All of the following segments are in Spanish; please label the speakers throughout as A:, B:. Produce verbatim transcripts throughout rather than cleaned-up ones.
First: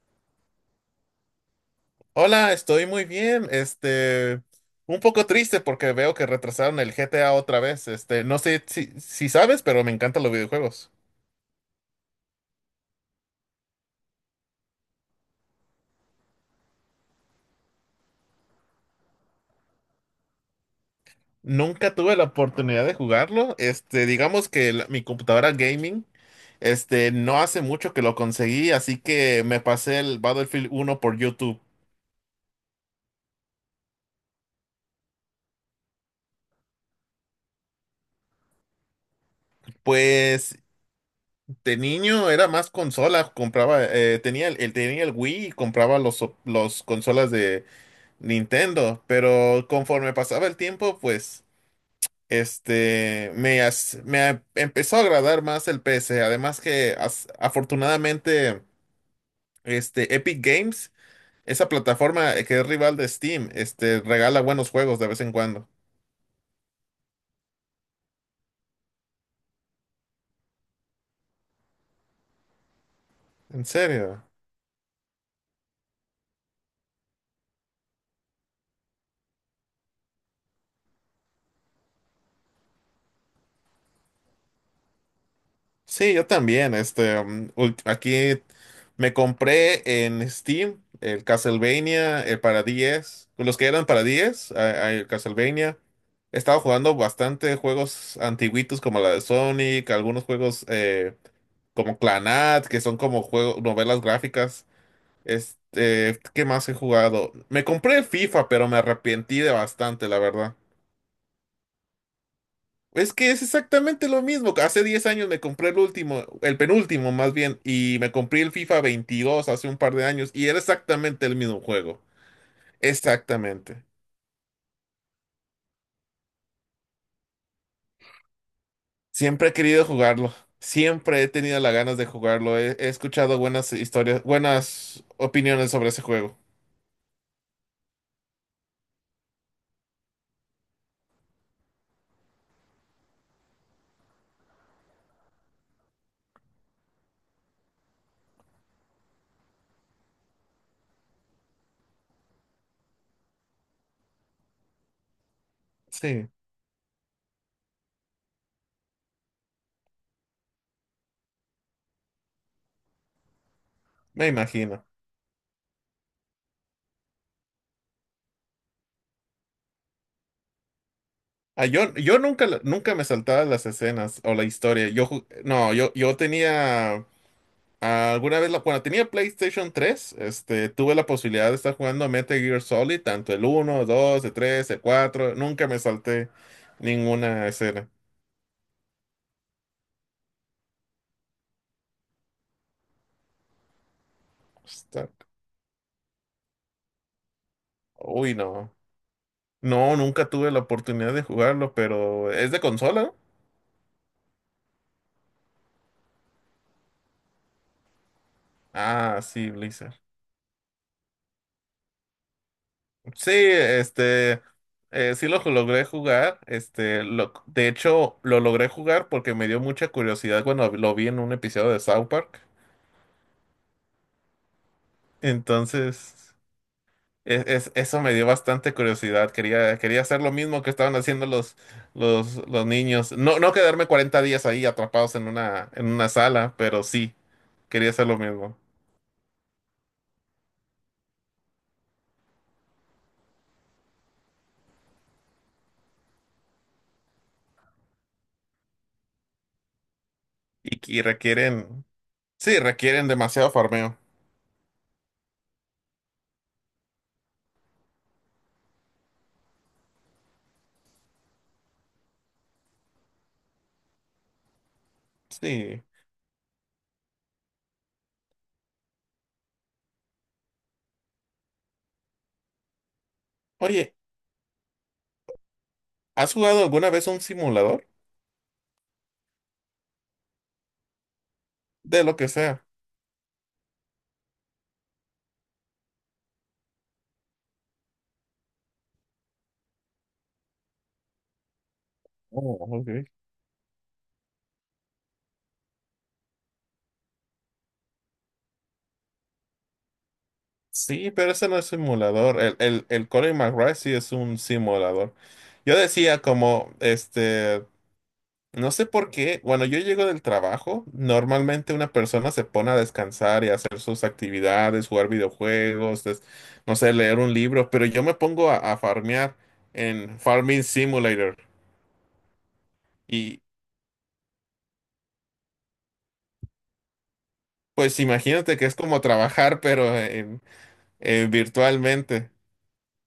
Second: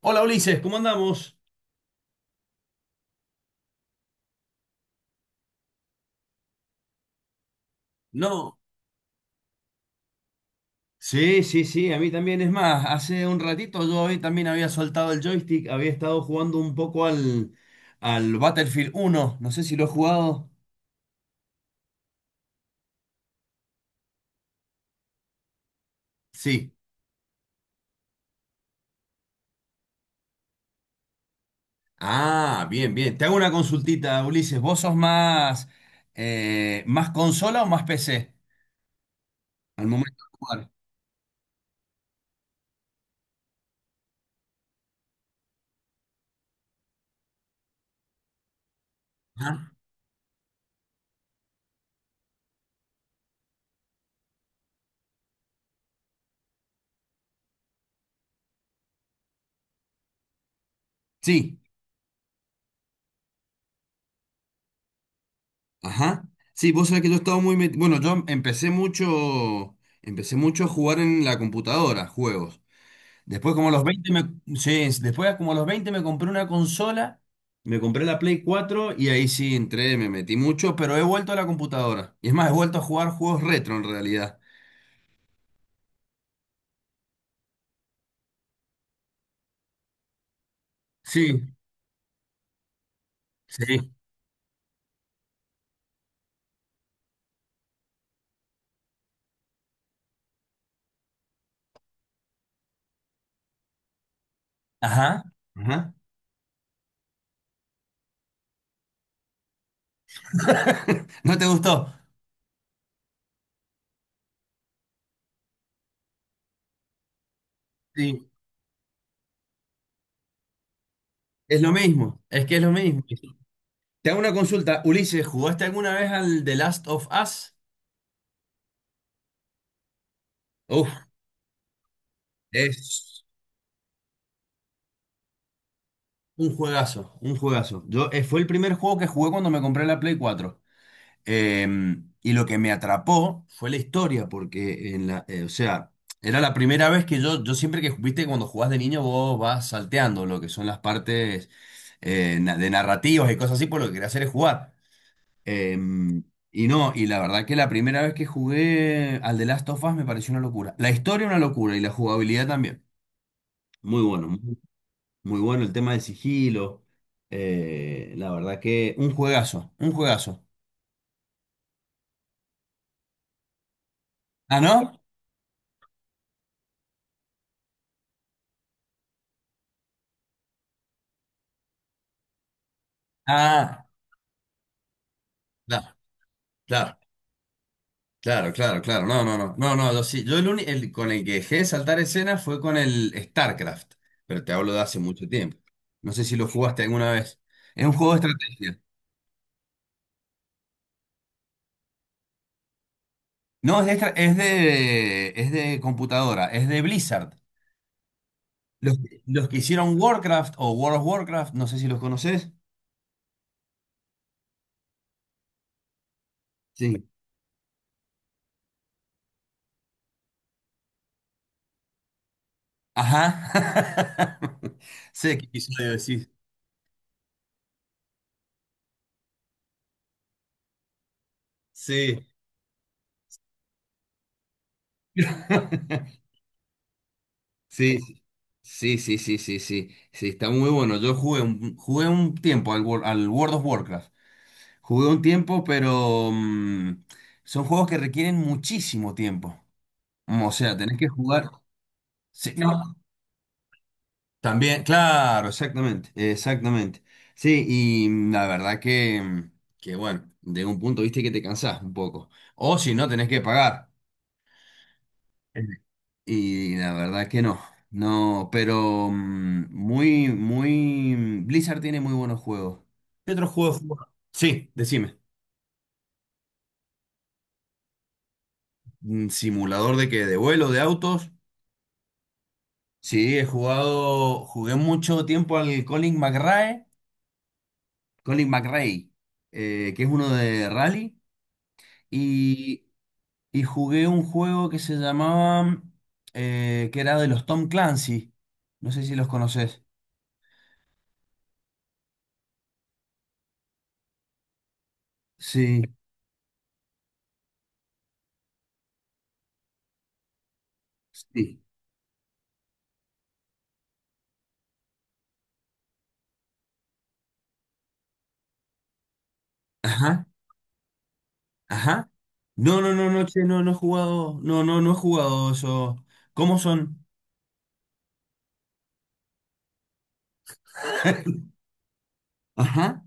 A: Hola Ulises, ¿cómo andamos?
B: Hola, estoy muy bien. Este, un poco triste porque veo que retrasaron el G T A otra vez. Este, no
A: No,
B: sé si, si sabes, pero me encantan los videojuegos.
A: sí, sí, sí, a mí también. Es más, hace un ratito yo hoy también había soltado el joystick, había estado jugando un poco al, al Battlefield uno. No sé si lo he jugado.
B: Nunca tuve la oportunidad de jugarlo. Este, digamos que la- mi computadora gaming,
A: Sí.
B: este, no hace mucho que lo conseguí, así que me pasé el Battlefield uno por YouTube.
A: Ah, bien, bien. Te hago una consultita, Ulises. ¿Vos sos más, eh, más consola o más P C al momento de
B: Pues
A: jugar?
B: de niño era más consola, compraba, eh, tenía el, el- tenía el Wii y compraba los, los consolas Nintendo, pero
A: Ajá.
B: conforme pasaba el tiempo, pues, este, me, as- me a- empezó a agradar más el P C. Además que, as- afortunadamente, este, Epic Games,
A: Sí,
B: esa plataforma que es rival de Steam, este, regala buenos juegos de vez en cuando.
A: ajá. Sí, vos sabés que yo estaba muy metido. Bueno, yo empecé mucho, empecé mucho a jugar en la computadora, juegos. Después
B: ¿En
A: como a los veinte me,
B: serio?
A: sí, después como a los veinte me compré una consola, me compré la Play cuatro y ahí sí entré, me metí mucho, pero he vuelto a la computadora. Y es más, he vuelto a jugar juegos retro en realidad.
B: Sí, yo también. Este, um, ult- aquí me compré en Steam el
A: Sí,
B: Castlevania, el para diez, los que eran
A: sí.
B: para diez, a- a- el Castlevania. He estado jugando bastante juegos antiguitos como la de Sonic, algunos juegos eh, como Clanat, que son como juegos, novelas gráficas.
A: Ajá. Ajá.
B: Este, ¿qué más he jugado? Me compré el FIFA, pero me arrepentí de bastante, la verdad.
A: ¿No te gustó?
B: Es que es exactamente lo mismo. Hace diez años me compré el último, el penúltimo más bien, y me
A: Sí.
B: compré el FIFA veintidós hace un par de años y era exactamente el
A: Es
B: mismo
A: lo
B: juego.
A: mismo, es que es lo mismo.
B: Exactamente.
A: Te hago una consulta, Ulises, ¿jugaste alguna vez al The Last of Us?
B: Siempre he querido jugarlo.
A: Uf,
B: Siempre he tenido las ganas de jugarlo. He, he
A: es
B: escuchado buenas historias, buenas opiniones sobre ese juego.
A: un juegazo, un juegazo. Yo, eh, fue el primer juego que jugué cuando me compré la Play cuatro. Em, y lo que me atrapó fue la historia, porque, en la, eh, o sea, era la primera vez que yo, yo siempre que, viste, cuando jugás de niño vos vas salteando lo que son las partes eh, na- de narrativas y cosas así, por lo que quería hacer es jugar. Em,
B: Sí,
A: y no, y la verdad que la primera vez que jugué al The Last of Us me pareció una locura. La historia una locura y la jugabilidad también. Muy
B: me
A: bueno, muy,
B: imagino.
A: muy bueno el tema del sigilo. Eh, la verdad que un juegazo, un juegazo.
B: Ah, yo, yo nunca, la- nunca me saltaba las escenas o la
A: ¿Ah,
B: historia.
A: no?
B: Yo, ju- no, yo, yo tenía. Alguna vez, la, cuando tenía PlayStation tres, este, tuve la posibilidad de estar jugando Metal Gear Solid, tanto el uno,
A: Ah.
B: dos, el tres, el cuatro. Nunca me
A: Da.
B: salté
A: Claro,
B: ninguna escena.
A: claro, claro, claro. No, no, no. No, no, yo sí. Yo el, uni- el con el que dejé de saltar escenas fue con el StarCraft, pero te hablo de hace
B: Está-
A: mucho tiempo. No sé si lo jugaste alguna vez. Es un juego de
B: Uy, no.
A: estrategia.
B: No, nunca tuve la oportunidad de jugarlo, pero es de consola, ¿no?
A: No, es de, estra- es de, es de computadora, es de Blizzard. Los,
B: Ah,
A: los
B: sí,
A: que
B: Blizzard.
A: hicieron Warcraft o World of Warcraft, no sé si los conoces.
B: Sí, este, eh, sí lo logré jugar. Este,
A: Sí.
B: lo, de hecho, lo logré jugar porque me dio mucha curiosidad cuando lo vi en un episodio de South Park.
A: Ajá. Sé qué episodio
B: Entonces,
A: decís.
B: Es- es- eso me dio bastante curiosidad. Quería, quería hacer lo mismo que estaban haciendo los,
A: Sí.
B: los, los niños. No, no quedarme cuarenta días ahí atrapados en una, en una sala, pero sí, quería
A: Sí.
B: hacer lo mismo.
A: Sí, sí, sí, sí, sí, sí, está muy bueno. Yo jugué un, jugué un tiempo al, Wor- al World of Warcraft. Jugué un tiempo, pero mm, son juegos que requieren muchísimo tiempo. Mm, O sea, tenés
B: Y, y
A: que jugar.
B: requieren,
A: Sí,
B: sí,
A: no,
B: requieren demasiado farmeo.
A: también, claro, exactamente, exactamente. Sí, y mm, la verdad que, mm, que bueno, de un punto viste que te cansás un poco. O si no, tenés que pagar.
B: Sí.
A: Y la verdad que no, no, pero mm, muy, muy... Blizzard tiene muy buenos juegos. ¿Qué otros juegos has...
B: Oye,
A: Sí, decime.
B: ¿has jugado alguna vez un simulador?
A: Mm, ¿Simulador de que ¿De vuelo? ¿De autos?
B: De lo que sea.
A: Sí, he jugado, jugué mucho tiempo al Colin McRae, Colin McRae, eh, que es uno de rally,
B: Oh,
A: y,
B: ok.
A: y jugué un juego que se llamaba, eh, que era de los Tom Clancy, no sé si los conoces.
B: Sí, pero ese no es simulador. El, el, el Colin McRae sí es un simulador. Yo
A: Sí,
B: decía como, este. no sé por qué, bueno, yo llego del trabajo,
A: sí.
B: normalmente una persona se pone a descansar y a hacer sus actividades, jugar videojuegos, des- no sé, leer un libro, pero yo me pongo a, a farmear en
A: Ajá.
B: Farming Simulator.
A: Ajá. No, no, no, no,
B: Y
A: che, no, no he jugado. No, no, no he jugado eso. ¿Cómo son?
B: pues imagínate que es como trabajar, pero en, eh, virtualmente.
A: Ajá.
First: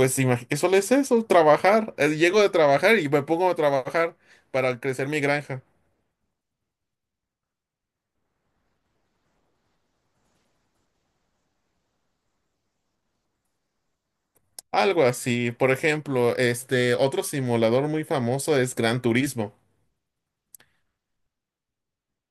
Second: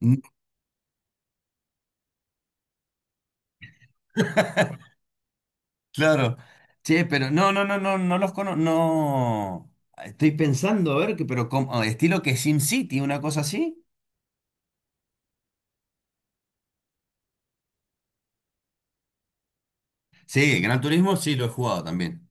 A: Mm.
B: imag- que solo es eso, trabajar. Eh, Llego de trabajar y me pongo a trabajar para crecer mi granja.
A: Claro. Che, pero no, no, no, no, no los conozco. No. Estoy pensando, a ver, que, pero como, ah, estilo que SimCity, una cosa así.
B: Algo así. Por ejemplo, este otro simulador muy famoso es Gran Turismo.
A: Sí, Gran Turismo sí lo he jugado también.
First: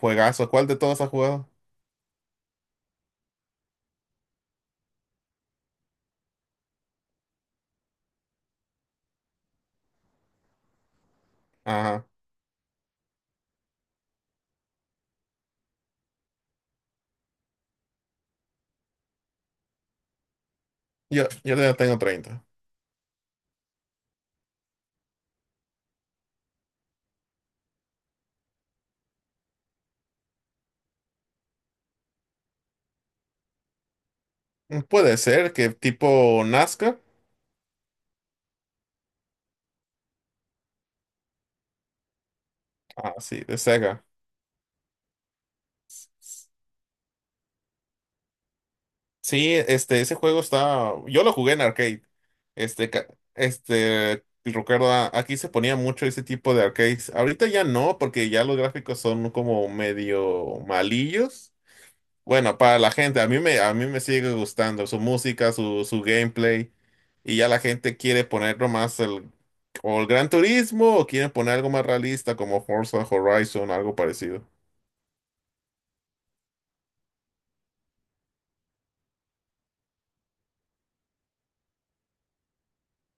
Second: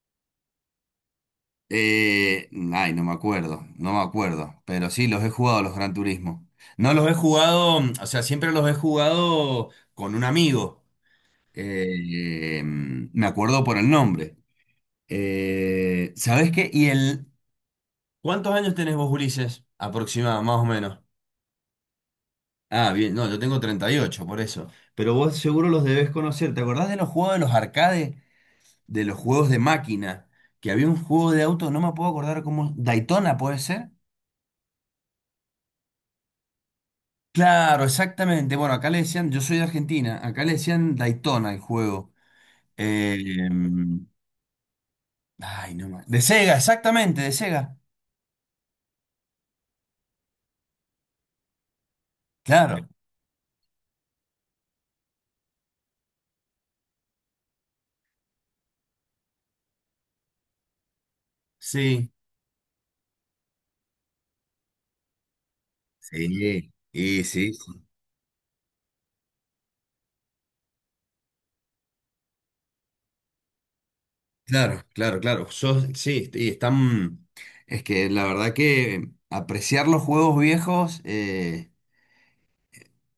B: Juegazo. ¿Cuál de todos has jugado?
A: Eh, ay, no me acuerdo, no me acuerdo, pero sí los he jugado los Gran Turismo. No los he jugado, mm, o sea, siempre los he jugado con un amigo.
B: Ajá.
A: Eh, mm, me acuerdo por el nombre. Eh, ¿sabés qué? Y el... ¿Cuántos años tenés vos, Ulises? Aproximado, más o menos.
B: Yo, yo ya tengo treinta.
A: Ah, bien, no, yo tengo treinta y ocho, por eso. Pero vos seguro los debés conocer. ¿Te acordás de los juegos de los arcades? De los juegos de máquina. Que había un juego de auto, no me puedo acordar cómo... Daytona, ¿puede ser?
B: Puede ser que tipo nascar.
A: Claro, exactamente. Bueno, acá le decían, yo soy de Argentina, acá le decían Daytona el juego.
B: Ah,
A: Eh,
B: sí, de Sega.
A: em, ay, no más. De Sega, exactamente, de Sega.
B: Sí, este, ese juego está. Yo lo jugué en arcade.
A: Claro.
B: Este, ca- este, recuerdo, a- aquí se ponía mucho ese tipo de arcades. Ahorita ya no, porque ya los gráficos son como medio malillos.
A: Sí.
B: Bueno, para la gente, a mí me, a mí me sigue gustando su música, su, su
A: Sí,
B: gameplay,
A: y
B: y ya
A: sí,
B: la
A: sí.
B: gente quiere ponerlo más el, o el Gran Turismo, o quieren poner algo más realista como Forza Horizon, algo parecido.
A: Claro, claro, claro. Yo, sí, y están. Es que la verdad que apreciar los juegos viejos, eh,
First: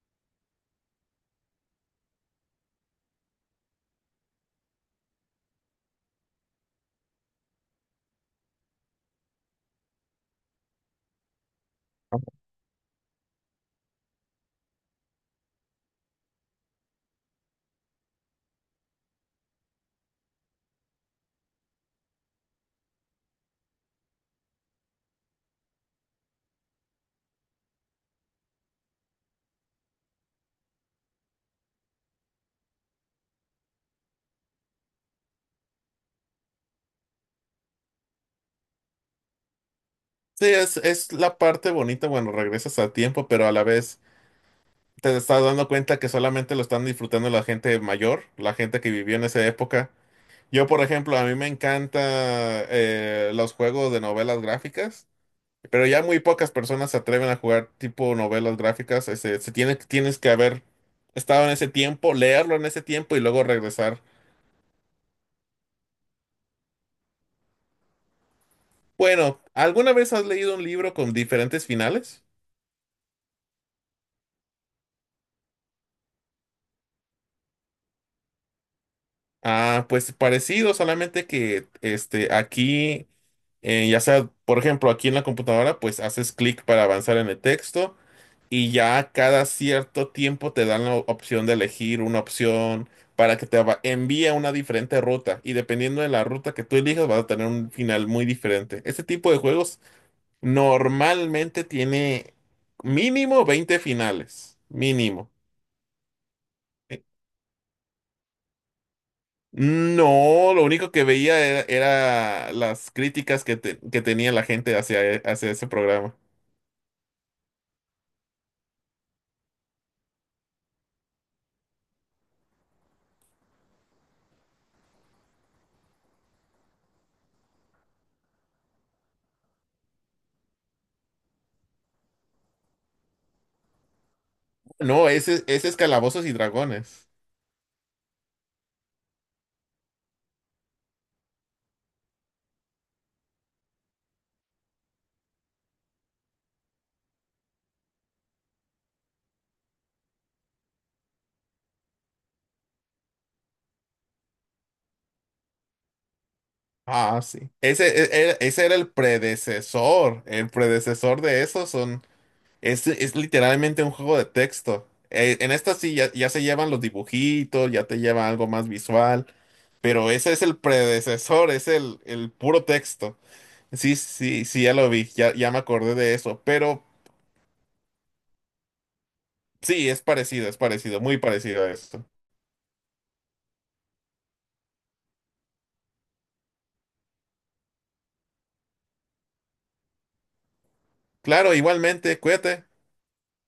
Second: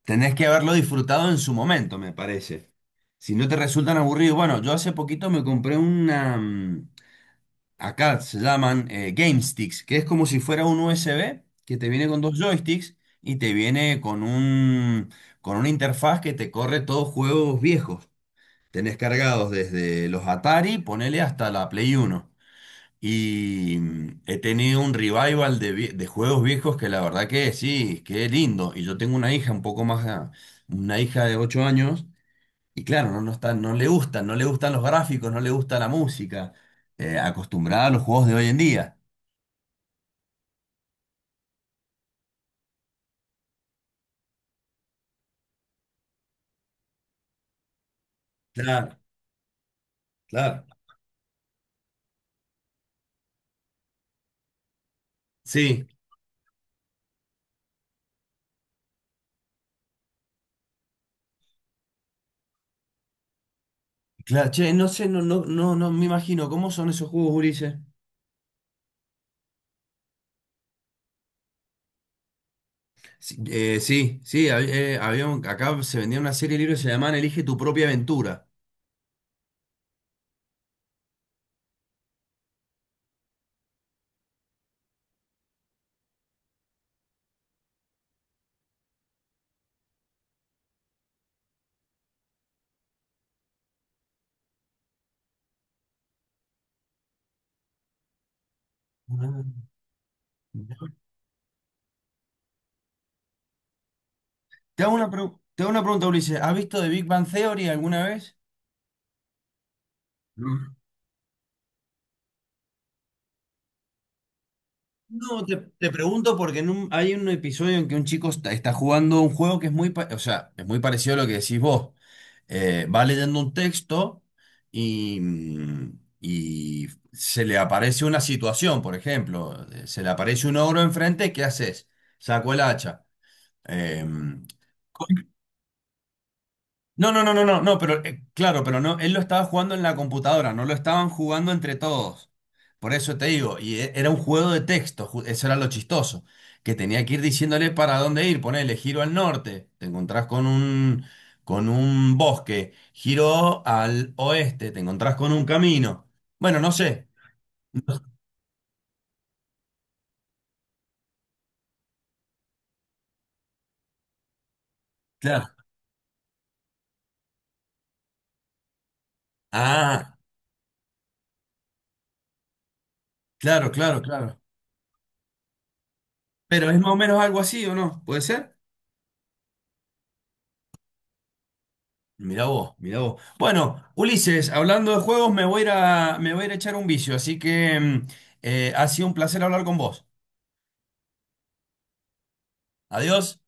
A: tenés que haberlo disfrutado en su momento, me parece. Si no te resultan aburridos, bueno, yo hace poquito me compré una. mm, Acá se llaman eh, Game Sticks, que es como si fuera un U S B que te viene con dos joysticks y te viene con un, con una interfaz que te corre todos juegos viejos. Tenés cargados desde los Atari, ponele hasta la Play Uno. Y mm, he tenido un revival de, vie- de juegos viejos que la verdad que sí, que lindo. Y yo tengo una hija un poco más, ah, una hija de ocho años, y claro, no, no está, no le gustan, no le gustan los gráficos, no le gusta la música, eh, acostumbrada a los juegos de hoy en día.
B: Sí, es, es la parte bonita, bueno, regresas a tiempo, pero a la vez te estás dando cuenta que solamente lo están disfrutando la gente mayor, la gente que
A: Claro,
B: vivió en esa época.
A: claro.
B: Yo, por ejemplo, a mí me encanta, eh, los juegos de novelas gráficas. Pero
A: Sí,
B: ya muy pocas personas se atreven a jugar tipo novelas gráficas. Ese, se tiene, tienes que haber estado en ese tiempo, leerlo en ese tiempo y luego regresar.
A: claro, che, no sé, no, no, no, no me imagino, ¿cómo son esos juegos, Ulises?
B: Bueno, ¿alguna vez has leído un libro con diferentes finales?
A: Sí, eh, sí, sí, hab- eh, había un- acá se vendía una serie de libros que se llamaban Elige tu propia aventura.
B: Ah, pues parecido, solamente que este, aquí, eh, ya sea, por ejemplo, aquí en la computadora, pues haces clic para avanzar en el texto y ya cada cierto tiempo te dan la opción de elegir una opción para que te va- envíe a una diferente ruta y dependiendo de la ruta que tú elijas vas a tener un final muy diferente. Este tipo de juegos
A: Ah.
B: normalmente tiene mínimo veinte finales,
A: Te hago una,
B: mínimo.
A: pregu- te hago una pregunta, Ulises. ¿Has visto The
B: Eh,
A: Big Bang Theory alguna vez? No.
B: No, lo único que veía era, era las críticas que, te- que tenía la gente hacia, e-
A: No,
B: hacia
A: te,
B: ese
A: te
B: programa.
A: pregunto porque en un- hay un episodio en que un chico está, está jugando un juego que es muy, pa- o sea, es muy parecido a lo que decís vos. Eh, va leyendo un texto y, mm, y se le aparece una situación, por ejemplo, eh, se le aparece un ogro enfrente, ¿qué haces? Saco el hacha. Eh,
B: No, ese, ese es Calabozos y Dragones.
A: No, no, no, no, no, no, pero eh, claro, pero no, él lo estaba jugando en la computadora, no lo estaban jugando entre todos. Por eso te digo, y e- era un juego de texto, ju- eso era lo chistoso, que tenía que ir diciéndole para dónde ir, ponele, giro al norte, te encontrás con un, con un bosque, giro al oeste, te encontrás con un camino. Bueno, no sé,
B: Ah, sí. Ese, e- e- ese era el predecesor. El predecesor de eso son. Es, es literalmente un juego de texto. Eh, en
A: claro.
B: esta sí ya, ya se llevan los dibujitos, ya te lleva algo más visual. Pero
A: Ah,
B: ese es el predecesor, es el, el puro texto.
A: claro,
B: Sí,
A: claro, claro.
B: sí, sí, ya lo vi, ya, ya me acordé de eso.
A: Pero es
B: Pero
A: más o menos algo así, ¿o no? ¿Puede ser?
B: sí, es parecido, es parecido, muy parecido a esto.
A: Mirá vos, mirá vos. Bueno, Ulises, hablando de juegos, me voy a ir a, me voy a ir a echar un vicio, así que mm, eh, ha sido un placer hablar con vos.
B: Claro, igualmente, cuídate.
A: Adiós.